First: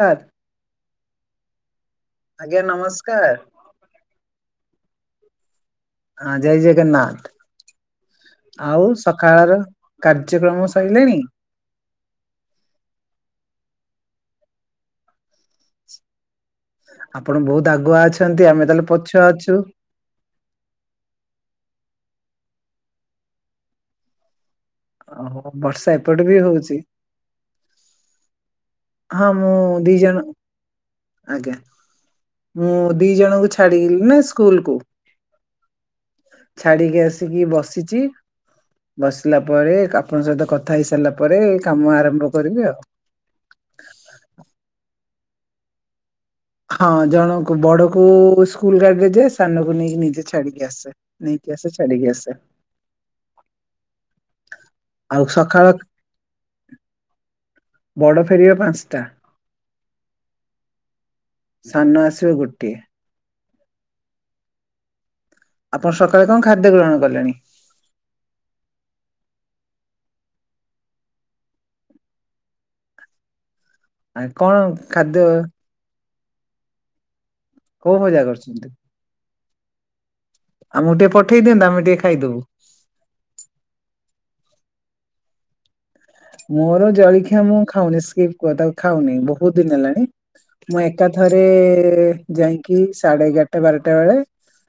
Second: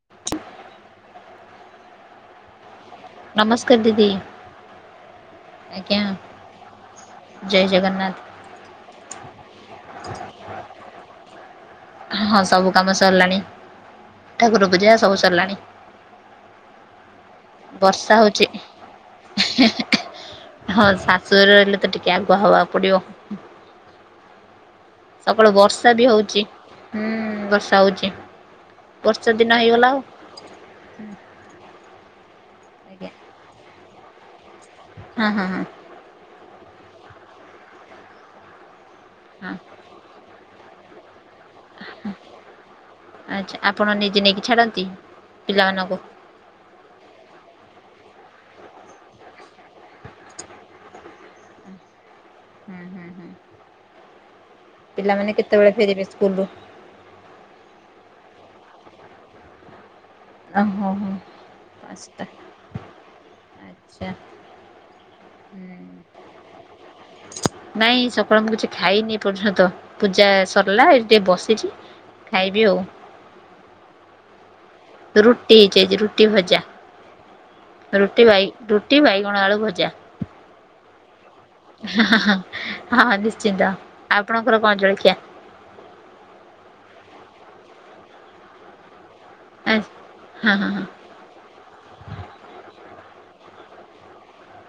Sir ଆଜ୍ଞା ନମସ୍କାର। କ ଦିଦି ଆଜ୍ଞା ଆ ଜୟ ଜଗନ୍ନାଥ ଜୟ ଜଗନ୍ନାଥ। ଆଉ ସକାଳର କାର୍ଯ୍ୟକ୍ରମ ସଇଲେଣି? ହଁ ସବୁ କାମ ସରିଲାଣି ଠାକୁର ପୂଜା ସବୁ ସରିଲାଣି। ଆପଣ ବହୁତ ଆଗୁଆ ବର୍ଷା ହଉଛି ଅଛନ୍ତି ଆମେ ତାହେଲେ ପଛୁଆ ଅଛୁ। ହଁ ଶାଶୁ ଘରେ ରହିଲେ ତ ଟିକେ ଆଗୁଆ ହବାକୁ ପଡିବ। ଅହୋ ବର୍ଷା ଏପଟେ ବି ହଉଛି। ହୁଁ ବର୍ଷା ହଉଛି ବର୍ଷା ହଁ ଦିନ ମୁଁ ହେଇଗଲା ଦି ଆଉ ଜଣ ଆଜ୍ଞା ମୁଁ ଆଜ୍ଞା ଦି ଜଣଙ୍କୁ ଛାଡିିଲି ନା ସ୍କୁଲ୍ କୁ। ହୁଁ ହୁଁ ହୁଁ। ଛାଡିକି ଆସିକି ବସିଛି ବସିଲା ହଁ ପରେ କା ଆପଣଙ୍କ ସହିତ କଥା ହେଇସାରିଲା ପରେ କାମ ଆରମ୍ଭ କରିବି ଆଉ। ଆଚ୍ଛା ଆପଣ ନିଜେ ନେଇକି ଛାଡନ୍ତି ପିଲାମାନଙ୍କୁ। ହଁ ଜଣକୁ ବଡ କୁ ସ୍କୁଲ ଗାଡିରେ ଯାଏ ସାନକୁ ନେଇକି ନିଜେ ଛାଡିକି ଆସେ। ନେଇକି ଆସେ ଛାଡ଼ିକି ଆସେ। ହୁଁ ହୁଁ ହୁଁ ଆଉ ପିଲାମାନେ ସକାଳ କେତେବେଳେ ଫେରିବେ ସ୍କୁଲରୁ? ବଡ ଫେରିବ ପାଞ୍ଚଟା ଓହୋ ହୋ ସାନ ପାଞ୍ଚଟା ଆସିବ ଗୋଟିଏ। ଆଚ୍ଛା। ହୁଁ ଆପଣ ସକାଳେ କଣ ଖାଦ୍ୟ ଗ୍ରହଣ କଲେଣି? ନାଇଁ ସକାଳୁ ମୁଁ କିଛି ଖାଇନି ଏ ପର୍ଯ୍ୟନ୍ତ ପୂଜା ସରଲା ଏଇଠି ଟିକେ ବସିଚି। ଖାଇବି ଆଉ। ଆ କଣ ଖାଦ୍ୟ ରୁଟି ହେଇଚି ଆଜି ରୁଟି ଭଜା। କୋଉ ଭଜା ରୁଟି ବାଇ କରିଛନ୍ତି? ରୁଟି ବାଇଗଣ ଆଳୁ ଭଜା। ଆମୁକୁ ତ ଏପଟ ହଁ ହଁ ହଁ ହଁ ନିଶ୍ଚିନ୍ତ ଆପଣଙ୍କର କଣ ଜଳଖିଆ? ମୋର ଜଳିଖିଆ ମୁଁ ଖାଉନି ସ୍କିପ୍ କ ତାକୁ ଖାଉନି ବୋହୁତ ଦିନ ହଁ ହେଲାଣି ହଁ ମୁଁ ଏ ଏକାଥରେ ଯାଇଁକି ସାଢେ ଏଗାରଟା ବାରଟା ବେଳେ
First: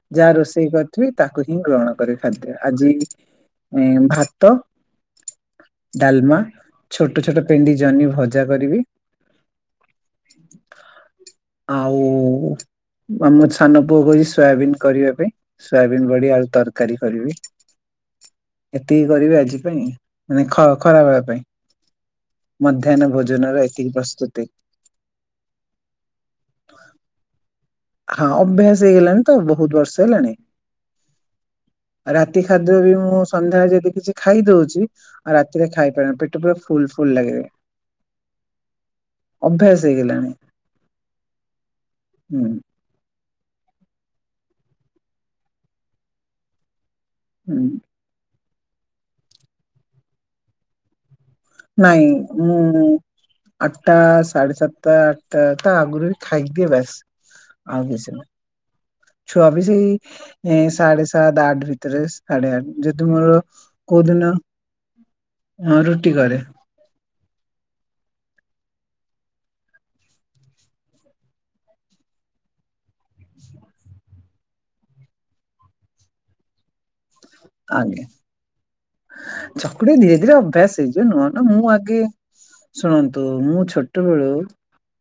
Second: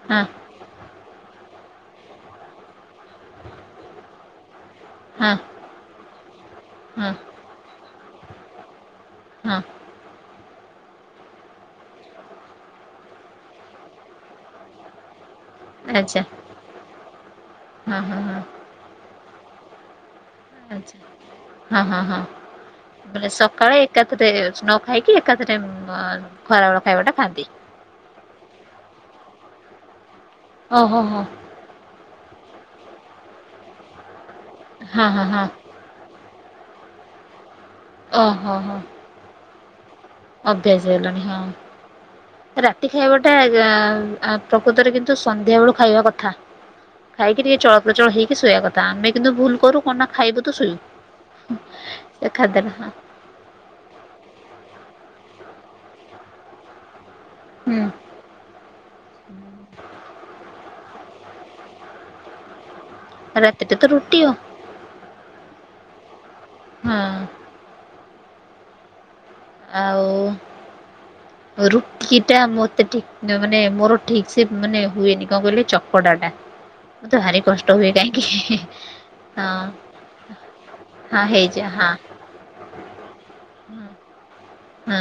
ହଁ ଯାହା ରୋଷେ ଷେଇ କରିଥିବି ତାକୁ ହିଁ ଗ୍ରହଣ କରେ ଖାଦ୍ୟ ଆଜି ଇଁ ଭାତ ହଁ ଡାଲମା ହଁ ହଁ ଛୋଟ ଛୋଟ ପେଣ୍ଡି ଜହ୍ନି ଭଜା କରିବି। ହଁ। ଆଉ ଆମ ସାନ ପୁଅ କହିଚି ସୋୟାବିନ କରିବା ପାଇଁ। ସୋୟାବିିନ ଆଚ୍ଛା ବଡି ଆଳୁ ତରକାରୀ କରିବି ହଁ ହଁ ହଁ ଏତିକି କରିବି ଆଜି ପାଇଁ। ମାନେ ଖ ଖରା ଆଚ୍ଛା ବେଳ ପାଇଁ ହଁ ହଁ ହଁ ମଧ୍ୟାହ୍ନ ତାପରେ ଭୋଜନର ସକାଳେ ଏତିକି ଏକାଥରେ ପ୍ରସ୍ତୁତି। ଅଚ୍ ନ ଖାଇକି ଏକାଥରେ ଉମ୍ ଅ ଖରାବେଳ ଖାଇବାଟା ଖାଆନ୍ତି? ହଁ ଅଭ୍ୟାସ ହେଇଗଲାଣି ତ ବୋହୁତ ବର୍ଷ ହେଲାଣି। ଓହୋ ହୋ। ରାତି ଖାଦ୍ୟ ବି ମୁଁ ସନ୍ଧ୍ୟାରେ ଯଦି କିଛି ଖାଇଦୋଉଚି ହଁ ହଁ ଆଉ ହଁ ରାତିରେ ଖାଇପାରୁନି ପେ ଟ ପୁରା ଫୁଲ ଫୁଲ ଲାଗେ। ଓହୋ ହୋ। ଅଭ୍ୟାସ ହେଇଗଲାଣି। ଅଭ୍ୟାସ ହେଇଗଲାଣି ହୁଁ ହଁ ରା ତି ଖାଇବାଟା କଁ ଅଁ ପ୍ରକୃତରେ କିନ୍ତୁ ସନ୍ଧ୍ୟାବେଳୁ ଖାଇବା କଥା। ଖାଇକି ଟିକେ ହୁଁ। ଚଳପ୍ରଚଳ ହେଇକି ଶୋଇବା କଥା ଆମେ କିନ୍ତୁ ଭୁଲ କରୁ କଣ ନା ଖାଇବୁ ତ ଶୋଇବୁ। ନାଇଁ ଖାଦ୍ୟଟା ମୁଁ ଆଠଟା ସାଢେ ସାତଟା ଆଠଟା ତ ଆଗରୁ ବି ଖାଇ ଦିଏ ବାସ ହୁଁ ଆଉ କିଛି ନୁହଁ। ଛୁଆବି ସେଇ ଏଁ ସାଢ଼େ ସାତ ଆଠ ଭିତରେ ସାଢ଼େ ଆଠ ଯଦି ମୋର ରାତିଟା ତ ରୁଟି କୋଉଦିନ ଆଉ ରୁଟି କରେ। ହଁ। ଆଉ ରୁଟିଟା ମତେ ଠିକ ମାନେ ମୋର ଠିକସେ ମାନେ ହୁଏନି କଣ କହିଲେ ଚକଟାଟା। ମତେ ଭାରି କଷ୍ଟ ହୁଏ କାହିଁକି? ହଁ ଝକୁଡି ଧୀରେ ଧୀରେ ଅଭ୍ୟାସ ହେଇଯିବ ହଁ ନୂଆ ନୂଆ ହେଇଯା ମୁଁ ହଁ ଆଗେ ଶୁଣନ୍ତୁ ମୁଁ ଛୋଟବେଳୁ ହୁଁ।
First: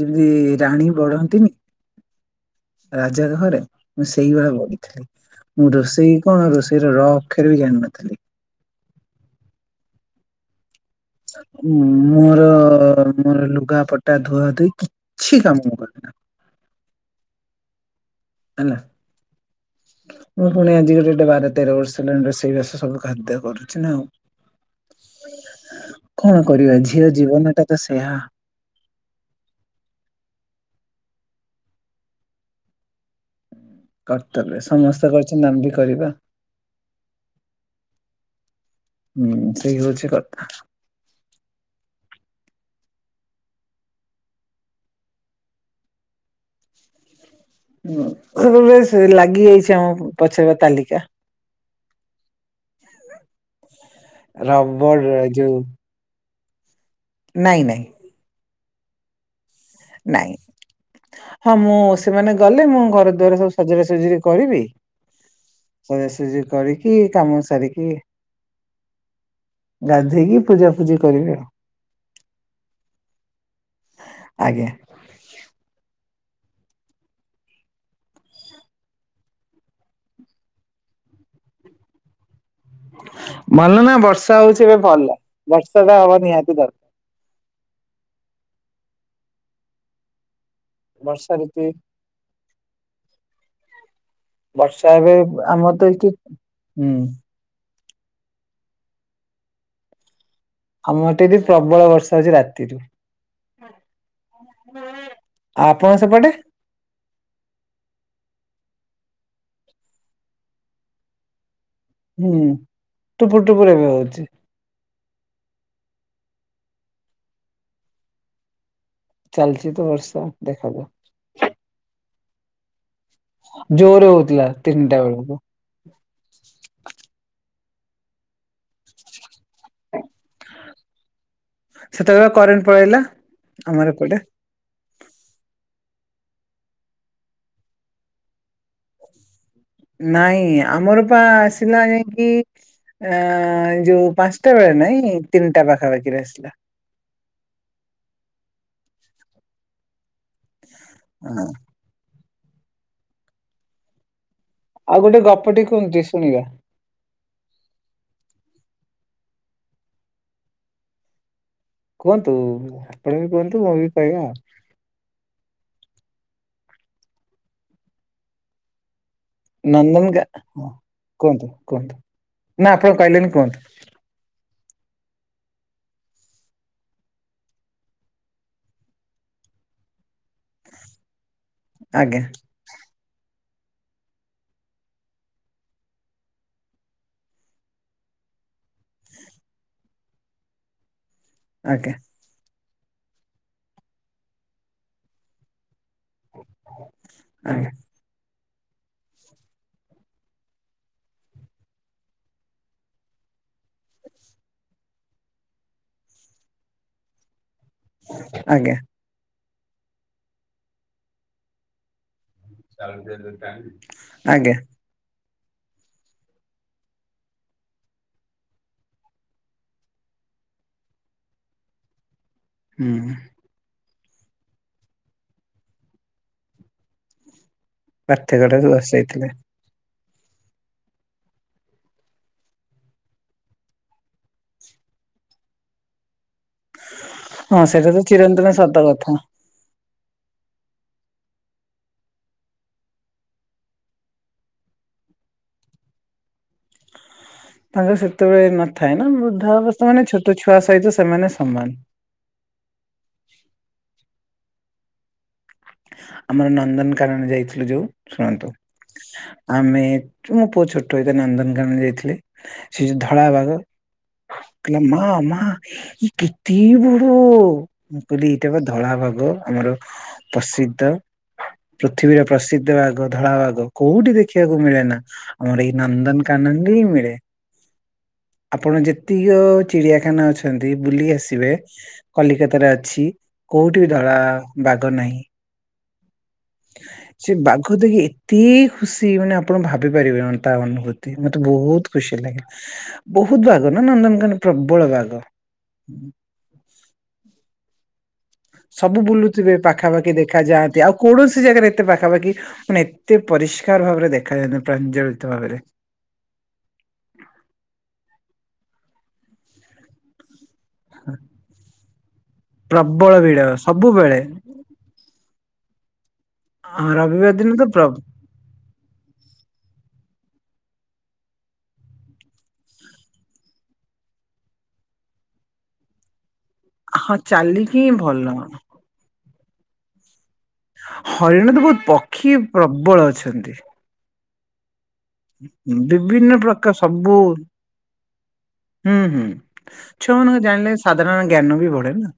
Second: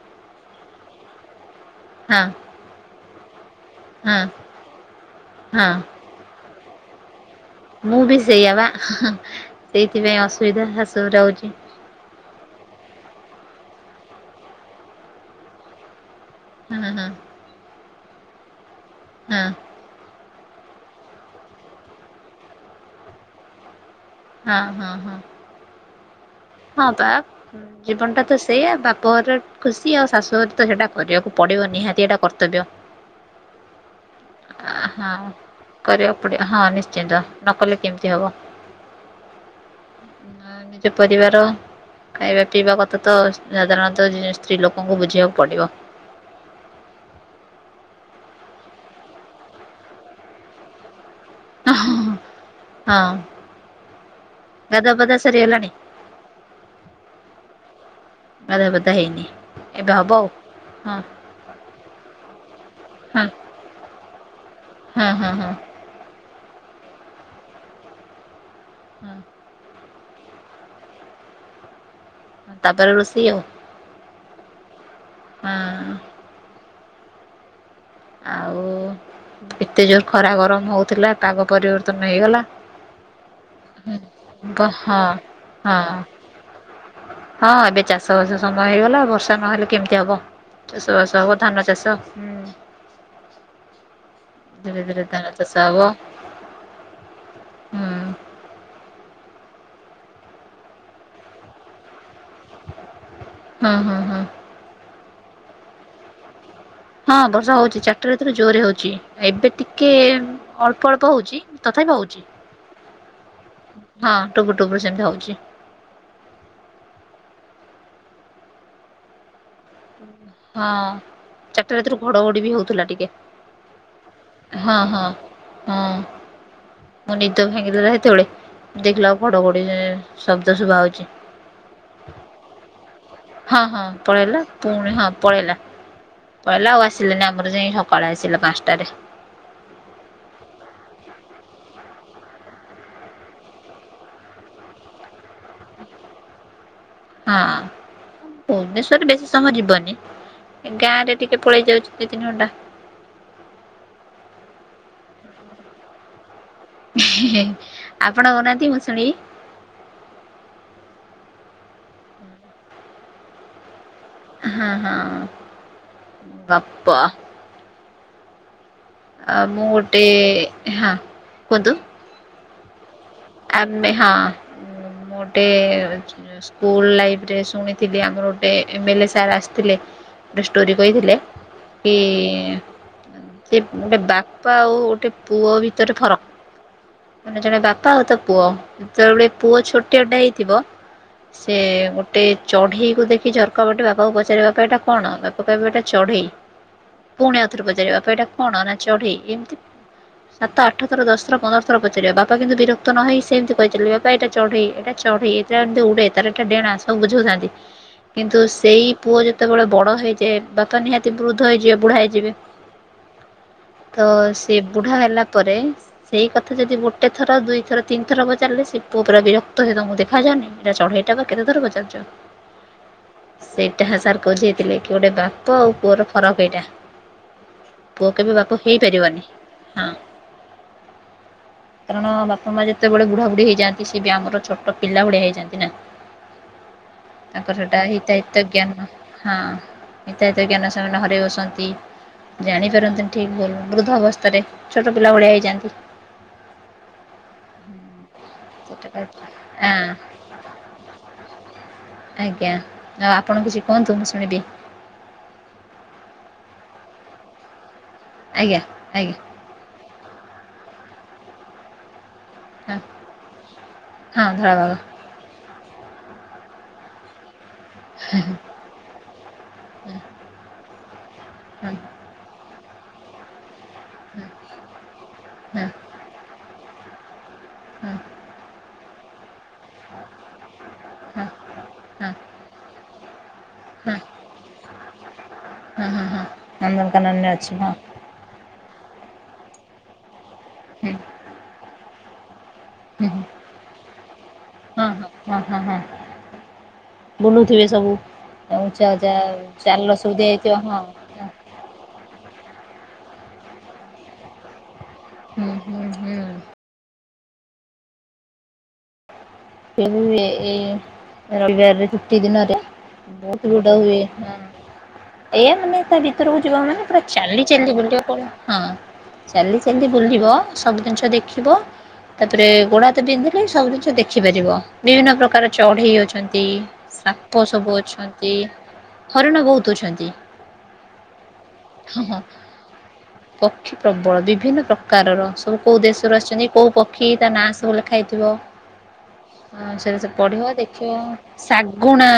ଯେମିତି ରାଣୀ ବଢନ୍ତିନି ହଁ। ରାଜାର ଘରେ ମୁଁ ହଁ ସେଇଭଳିଆ ବଢିଥିଲି ମୁଁ ହଁ ରୋଷେଇ କଣ ରୋଷେଇର ର ଅକ୍ଷର ବି ମୁଁ ଜାଣିନଥିଲି। ବି ସେଇଆ ପା ହାଁ ହାଁ ସେଇଥିପାଇଁ ଅସୁବିଧା ଶାଶୁଘରେ ହୋଉଚି। ମୁଁ ମୋର ମୋର ଲୁଗାପଟା ଧୁଆଧୁଇ କିଛି କାମ ମୁଁ କରେନା। ହଁ ହଁ ହଁ। ହେଲା। ହଁ। ମୁଁ ପୁଣି ଆଜି ଗୋ ଗୋଟେ ବାର ତେର ବର୍ଷ ହେଲାଣି ରୋଷେଇବାଷ ସବୁ ଖାଦ୍ୟ କରୁଛି ନା ଆଉ ହଁ, ହଁ, ହଁ। କଣ କରିବା ହଁ ଝିଅ ବା ଜୀବନଟା ତ ସେୟା ଜୀବନଟା ତ ସେଇଆ ବାପ ଘର ଖୁସି ଆଉ ଶାଶୁଘର ତ ସେଟା କରିବାକୁ ପଡିବ ନିହାତି ଏଇଟା କର୍ତ୍ତବ୍ୟ। [inaudible] କର୍ତ୍ତବ୍ୟ ସମସ୍ତେ ହଁ କରିଛନ୍ତି ଆମେ ବି କରିବା। [inaudible] କରିବାକୁ ପଡିବ ହଁ ନିଶ୍ଚିନ୍ତ ନକଲେ କେମିତି ହବ। ହୁଁ ସେଇ ହଉଛି କଥା। ସେ ପରିବାର ଖାଇବା ପିଇବା କଥା ତ ସାଧାରଣତଃ ସ୍ତ୍ରୀ ଲୋକଙ୍କୁ ବୁଝିବାକୁ ପଡ଼ିବ। ହଁ ସବେ ଲାଗି ଯାଇଛି ଆମ ପଚାରିବା ତାଲିକା ହଁ ଗଦାପଦା ରବର ଯୋଉ ସରିଆଲାଣି। ନାଇଁ ନାଇଁ। ଗାଧୁଆ ପାଧୁଆ ହେଇନି, ଏବେ ହେବ ନାଇଁ ଆଉ। ହଁ ମୁଁ ସେମାନେ ଗଲେ ମୁଁ ଘର ହଁ ଦ୍ୱାର ସବୁ ସଜାସଜରି କରିବି ହଁ ହଁ ହଁ। ସଜାସଜି କରିକି କାମ ସାରିକି ହୁଁ। ଗାଧୋଇକି ପୂଜା ପୂଜି କରିବି ଆଉ ହଁ ତାପରେ ରୋଷେଇ ଆଉ ଆଜ୍ଞା। [inaudible] ଆଉ ଏତେ ଜୋର ଖରା ଗରମ ହଉଥିଲା ପାଗ ପରିବର୍ତ୍ତନ ହେଇଗଲା। ମନେ ନା ବର୍ଷା ହଉଛି ହଁ ଏବେ ଭଲ ବର୍ଷା ତ ହଁ ହବ ନିହାତି ଦରକାର ହଁ ଏବେ ଚାଷବାସ ସମୟ ହେଇଗଲା ବର୍ଷା ନହେଲେ କେମିତି ହବ? ଚାଷବାସ ବର୍ଷା ହବ ଋତୁ ଧାନ ଚାଷ ହୁଁ। ଧୀରେ ବର୍ଷା ଧୀରେ ଏବେ ଧାନ ଚାଷ ଆମର ହବ ତ ଏଠି ହୁଁ। ହୁଁ ଆମ ଏ ଟଠି ପ୍ରବଳ ବର୍ଷା ହଉଛି ରାତିରୁ। ହୁଁ ଆଉ ହୁଁ ହୁଁ ଆପଣଙ୍କ ସେପଟେ? ହଁ ବର୍ଷା ହଉଛି ଚାରିଟା ଭିତରେ ଜୋରରେ ହଉଛି ଏବେ ଟିକେ ଅଳ୍ପ ଅଳ୍ପ ହଉଛି ତଥାପି ହଉଛି। ହୁଁ ଟୁପୁର ଟୁପୁର ଏବେ ହଉଛି। ଟୁପୁରୁ ଟୁପୁରୁ ସେମିତି ହଉଛି। ଚାଲିଛି ତ ବର୍ଷ ହଁ ଚାରିଟା ରାତିରୁ ଘଡଘଡି ବି ହଉଥିଲା ଟିକେ ଜୋର ହଉଥିଲା ହଁ ତିନିଟା ହଁ ବେଳକୁ ହଁ ମୋ ନିଦ ଭେଙ୍ଗିଦେଲା ସେତେବେଳେ ଦେଖିଲା କୁ ଘଡ଼ ଘୋଡ଼ି ଶବ୍ଦ ଶୁଭ ହଉଛି। ସେତେବେଳେ ପା କରେଣ୍ଟ ପଳାଇଲା। ହଁ ହଁ ପଳେଇଲା। ପୁଣି ହଁ ପଳେଇଲା ପଳେଇଲା ଆଉ ଆସିଲେନି ଆମର ଯାଇ ସକାଳେ ଆସିଲା ପାଞ୍ଚଟାରେ ନାଇଁ ଆମର ପା ଆସିଲା ଯାଇକି ଅ ଯୋଉ ପାଞ୍ଚଟା ବେଳେ ନହିଁ ତିନିଟା ପାଖାପାଖିରେ ଆସିଲା। ହଁ ଭୁବନେଶ୍ଵରରେ ବେଶୀ ସମୟ ଯିବନି ଗାଁ ରେ ଟିକେ ହଁ। ପଳେଇ ଯାଉଛି। ଦି ତିନି ଘଣ୍ଟା ଆଉ ଗୋଟେ ଗପ ଟେ କୁହନ୍ତୁ ଶୁଣିବା। ଆପଣ କହୁନାହାନ୍ତି ମୁଁ ଶୁଣବି। କୁହନ୍ତୁ। ଆପଣ ବି କୁହନ୍ତୁ, ମୁଁ ବି କହିବା ଆଉ ହଁ ହଁ ଗପ ମୁଁ ଗୋଟେ ନନ୍ଦନକା ହଁ କୁହନ୍ତୁ କୁହନ୍ତୁ ନା ଆପଣ କହିଲେନି। କୁହନ୍ତୁ ଏମ ଏ ହଁ ମୋଟେ ସ୍କୁଲ ଲାଇଫିରେ ଶୁଣିଥିଲି ଆମର ଗୋଟେ ଏ ମେ ଲେ ସାର୍ ଆସିଥିଲେ। ଗୋଟେ ଷ୍ଟୋରି କହିଥିଲେ କି ଆଜ୍ଞା ସେ ଗୋଟେ ବାପା ଆଉ ଗୋଟେ ପୁଅ ଭିତରେ ଫରକ ମାନେ ଜଣେ ବା ପା ଆଉ ତା ପୁଅ ଯେତେବେଳେ ପୁଅ ଛୋଟିଆଟେ ହେଇଥିବ ସେ ଆଜ୍ଞା ଗୋ ଟେ ଚଢେଇ କୁ ଦେଖି ଝରକା ବଟେ ବାପାକୁ ପଚାରିବା ପାଇଁ ଏଟା କଣ ବାପା କହିବେ ଏଟା ଚଢେଇ। ପୁଣି ଆଉଥରେ ଆଜ୍ଞା ପଚାରିବ ବାପା ଏଟା କଣ ନା ଚଢେଇ ଏମିତି ସାତ ଆଠ ଥର ଦଶ ଥର ପନ୍ଦର ଥର ପଚାରିବା ବାପା କିନ୍ତୁ ବିର କ୍ତ ନହେଇ ସେମିତି କହିଚାଲିବେ ବାପା ଏଟା ଚଢେଇ ଏଟା ଚଢେଇ ଏଟା ଏମିତି ଉଡେ ତାର ଏଟା ଡେଣା ସବୁ ବୁଝୋଉଥାନ୍ତି। କିନ୍ତୁ ଆଜ୍ଞା ସେଇ ପୁଅ ଯେତେବେଳେ ବଡ ହେଇଯାଏ ବାପା ନିହାତି ବୃଦ୍ଧ ହେଇଯିବେ ବୁଢା ହେଇଯିବେ। ଆଜ୍ଞା। ବୁଢା ହେଲା ପରେ ସେଇ କଥା ଯଦି ଗୋଟେ ଥର ଦୁଇ ଥର ତିନିଥର ପଚାରିଲେ ସେ ପୁଅ ପୁରା ବିରକ୍ତ ହେ ତମକୁ ଦେଖାଯାଉନି ଏଟା ଚଢେଇଟା ପା କେତେଥର ପଚାରୁଚ। ହୁଁ। ସେଇଟା ସାର୍ ବୁଝେଇଥିଲେ କି ଗୋଟେ ବାପ ଆଉ ପୁଅର ଫରକ ଏଇଟା। ପୁଅ କେବେ ବାପ ପାଠ୍ୟକଟାରୁ ହେଇପାରିବନି ବସିଯାଇଥିଲେ ହଁ କାରଣ ବା ପ ମା ଯେତେବେଳେ ବୁଢା ବୁଢୀ ହେଇଯାନ୍ତି ସେ ବି ଆମର ଛୋଟ ପିଲା ଭଳିଆ ହେଇଯାନ୍ତି ନା। ତାଙ୍କର ହଁ ସେଟା ସେଇଟା ତ ହିତା ହିତ ଚିରନ୍ତନ ସତ ଜ୍ଞାନ କଥା। ହଁ ହିତା ହିତ ଜ୍ଞାନ ସେମାନେ ହରେଇ ବସନ୍ତି। ଜାଣିପାରନ୍ତିନି ଠିକ୍ ଭୁଲୁ ବୃଦ୍ଧ ଅବସ୍ଥାରେ ଛୋଟ ପିଲା ଭଳିଆ ହେଇଯାନ୍ତି। ତାଙ୍କର ସେତେବେଳେ ସେଟା ନଥାଏ ନା ବୃଦ୍ଧା ଆଁ ଅବସ୍ଥା ମାନେ ଛୋଟ ଛୁଆ ସହିତ ସେମାନେ ସମାନ। ଆଜ୍ଞା ଆଉ ଆପଣ କିଛି କୁହନ୍ତୁ ମୁଁ ଶୁଣିବି। ଆମର ନନ୍ଦନକାନନ ଯାଇଥିଲୁ ଯୋଉ ଶୁଣନ୍ତୁ। ଆଜ୍ଞା ଆଜ୍ଞା ଆମେ ମୋ ପୁଅ ଛୋଟ ହେଇଥିଏ ନନ୍ଦନକାନ ଯାଇଥିଲି। ହଁ ସେ ଯୋଉ ଧଳା ବାଘ ହଁ ଧଳା ବାଘ କହିଲା ମା ମା ଏ କେତେ ବଡ ମୁଁ କହିଲି ଏଇଟା ପା ଧଳା ବାଘ ଆମର ହଁ ପ୍ରସିଦ୍ଧ। ହଁ ପୃଥିବୀର ପ୍ରସିଦ୍ଧ ଆଗ ଧଳା ବାଘ। କୋଉଠି ହଁ ହଁ ଦେଖିବାକୁ ମିଳେ ନା ଆମର ଏଇ ନନ୍ଦନକାନନରେ ହିଁ ମିଳେ। ହୁଁ। ଆପଣ ଯେତିକ ଚିଡିଆଖାନା ଅଛି। ଏମିତି କି ବୁଲି ହଁ ଆସିବେ କଲିକତାରେ ଅଛି କୋଉଠି ବି ଧଳା ବାଘ ନାହିଁ। ହୁଁ ହୁଁ ହୁଁ ନନ୍ଦନକାନନ ସେ ରେ ଅଛି ବାଘ ହଁ। ଦେଖି ଏତେ ଖୁସି ମାନେ ଆପଣ ଭାବି ପାରିବେ ତା ହଁ ଅନୁଭୂତି ମତେ ବୋହୁତ ଖୁସି ଲାଗେ। ହଁ ବୋହୁତ ବାଘ ନା ନନ୍ଦନକାନ ପ୍ରବଳ ହଁ ବାଘ। ହଁ ହଁ ହଁ ବୁଲୁଥିବେ ସବୁ। ଆଉ ଚା ସବୁ ଚା ବୁଲୁଥିବେ ଚାଲ ସବୁ ପାଖାପାଖି ଦେଖା ଦିଆଯାଇଥିବ ହଁ। ଯାଆନ୍ତି। ଆଉ କୌଣସି ଜାଗାରେ ଏତେ ପାଖାପାଖି ମାନେ ଏତେ ପରିଷ୍କାର ଭାବରେ ଦେଖାଯାନ୍ତି ପ୍ରାଞ୍ଜଳ ହୁଁ ହୁଁ ହୁଁ। [unintelligible] ଏ ରବିବାରରେ ଛୁଟି ଦିନରେ ପ୍ରବଳ ଭିଡ ବୋହୁତ ଭିଡ‌ ହୁଏ ସବୁବେଳେ। ହଁ। ଏଇଆା ମାନେ ତା ଭିତରକୁ ଯିବ ମାନେ ହଁ ପୁରା ରବିବାର ଚାଲି ଦିନ ତ ଚାଲି ପ୍ର ବୁଲିବାକୁ ପଡିବ ହଁ। ଚାଲି ଚାଲି ବୁଲିବ ସବୁ ଜିନିଷ ଦେଖିବ ତାପରେ ଗୋଡ ହାତ ପିନ୍ଧିଲେ ସବୁ ଜିନିଷ ଦେ ଖିପାରିବ ବିଭିନ୍ନ ପ୍ରକାର ଚଢେଇ ଅଛନ୍ତି। ହଁ ସାପ ସବୁ ଚାଲିକି ହିଁ ଅଛନ୍ତି। ଭଲ। ହରିଣ ବୋହୁତ ଅଛନ୍ତି। ହରିଣ ତ ବୋହୁତ ହଁ। ପକ୍ଷୀ ପ୍ରବଳ ଅଛନ୍ତି। ପକ୍ଷୀ ପ୍ରବଳ ବିଭିନ୍ନ ପ୍ରକାରର ସବୁ କେଉଁ ଦେଶରୁ ବିଭିନ୍ନ ଅଛନ୍ତି। ପ୍ରକାର କୋଉ ପକ୍ଷୀ ସବୁ ତା ହୁଁ ନାଁ ସବୁ ଲେଖା ହେଇଥିବ। ହୁଁ ହଁ ସେରା ସବୁ ଛୁଆ ମାନଙ୍କୁ ପଢିବ ଜାଣିଲେ ଦେଖିବ ସାଧାରଣ ଜ୍ଞାନ ବି ବଢେ ଶାଗୁଣା ନା।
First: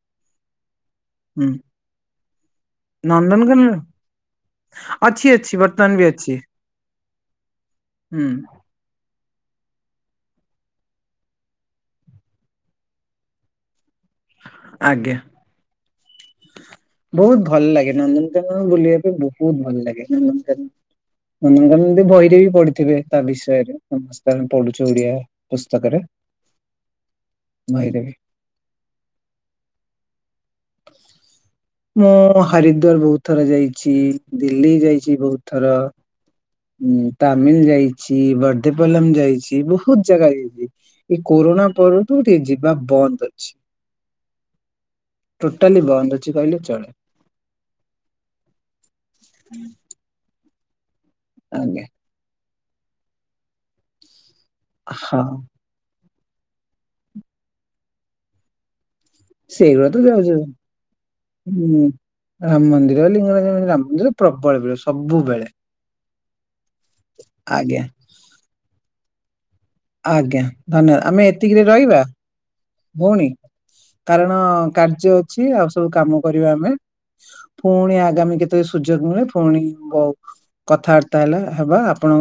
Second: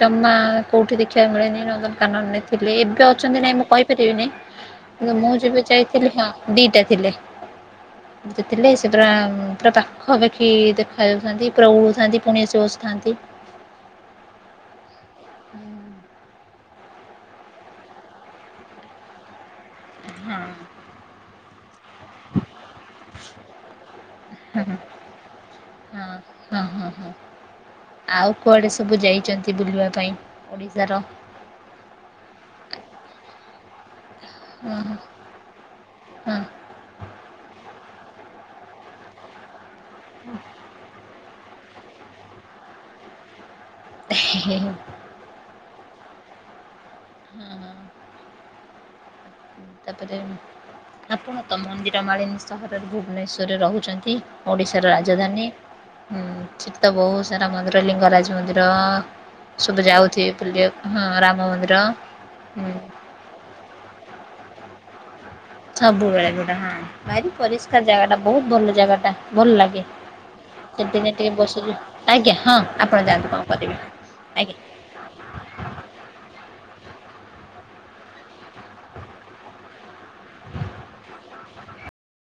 ଜମା କୋଉଠି ଦେଖିବାକୁ ହୁଁ ମିଳେନି ନନ୍ଦନକାନନରେ ଥିଲେ ଏବେ ଅଛନ୍ତି ନାଇଁ ମୁଁ ନନ୍ଦନକାନନ କହିପାରିବିନି। ଅଛି ମୁଁ ଅଛି ଯେବେ ବର୍ତ୍ତମାନ ବି ଯାଇଥିଲି ହଁ ଅଛି ଦିଇଟା ଥିଲେ ହୁଁ। ଦିଟା ଥିଲେ। ସେ ପୁରା ପୁରା ପାଖାପାଖି ଦେଖାଯାଉଥାନ୍ତି ପୁରା ଉଡୁଥାନ୍ତି ପୁଣି ଆସି ବସୁଥାନ୍ତି। ଆଜ୍ଞା। ବୋହୁତ ଭଲ ଲାଗେ ନନ୍ଦନକାନନ ବୁଲିବା ପାଇଁ ବୋହୁତ ଭଲ ଲାଗେ [inaudible] କାନ ହଁ ନନ୍ଦନକାନନ ବହିରେ ବି ପଢିଥିବେ? ତା ବିଷୟରେ ସମସ୍ତେ ଆମେ ପଢ଼ୁଚୁ ଓଡ଼ିଆ ପସ୍ତକରେ। ହୁଁ ହୁଁ ହୁଁ। ବହିରେ ବି। କୁଆଡ଼େ ସବୁ ଯାଇଛନ୍ତି ବୁଲିବା ପାଇଁ ଓଡ଼ିଶାର? ମୁଁ ହରିଦ୍ୱାର ବହୁତ ଥର ଯାଇଛି ଦିଲ୍ଲୀ ହଁ ଯାଇଛି ବହୁତ ଥର। ହଁ ଉଁ ତାମିଲ ଯାଇଛି ବର୍ଦ୍ଧେପଲମ ଯାଇଛି ବହୁତ ଜାଗା ଯାଇଛି। କୋରୋନା ପରଠୁ ଟିକେ ଯିବା ବନ୍ଦ ଅଛି। ହେ ହେ ହେ। ଟୋଟାଲି ବନ୍ଦ ଅଛି କହିଲେ ଚଳେ। ହଁ ହଁ। ହୁଁ। ତାପରେ ଆପଣ ତ ମନ୍ଦିର ମାଳିନୀ ସହରରେ ଭୁବନେଶ୍ୱରରେ ରହୁଛନ୍ତି। ଓଡ଼ିଶାର ହଁ ରାଜଧାନୀ ସେଠି ତ ବହୁତ ସାରା ମନ୍ଦିର ଲିଙ୍ଗରାଜ ମନ୍ଦିର ସବୁ ସେଇଗୁଡା ତ ଯାଉଛୁ ଯାଉଥିବେ ବୁଲିବାକୁ ହଁ ରାମ ମନ୍ଦିର ହୁଁ। ଏବେ ଲିିଙ୍ଗରାଜ ମନ୍ଦିର ରାମ ମନ୍ଦିର ପ୍ରବଳ ଭିଡ ସବୁବେଳେ। ସବୁବେଳେ ଭିଡ ହଁ ଭାରି ଆଜ୍ଞା। ପରିଷ୍କାର ଜାଗାଟା ବହୁତ ଭଲ ଜାଗାଟା ଭଲ ଲାଗେ। ଆଜ୍ଞା ଧନ୍ୟବାଦ ସେଦିନେ ଆମେ ଟିକେ ଏତିକିରେ ବସୁଛୁ ରହିବା ଆଜ୍ଞା ହଁ ଆପଣ ଭଉଣୀ ଯାଆନ୍ତୁ କଣ କରିବେ କାରଣ ଆଜ୍ଞା। କାର୍ଯ୍ୟ ଅଛି ଆଉ ସବୁ କାମ କରିବା ଆମେ ପୁଣି ଆଗାମୀ କେତେ ସୁଯୋଗ ମିଳେ ପୁଣି ଗ କଥାବାର୍ତ୍ତା ହେଲା ହେବା ଆପଣଙ୍କ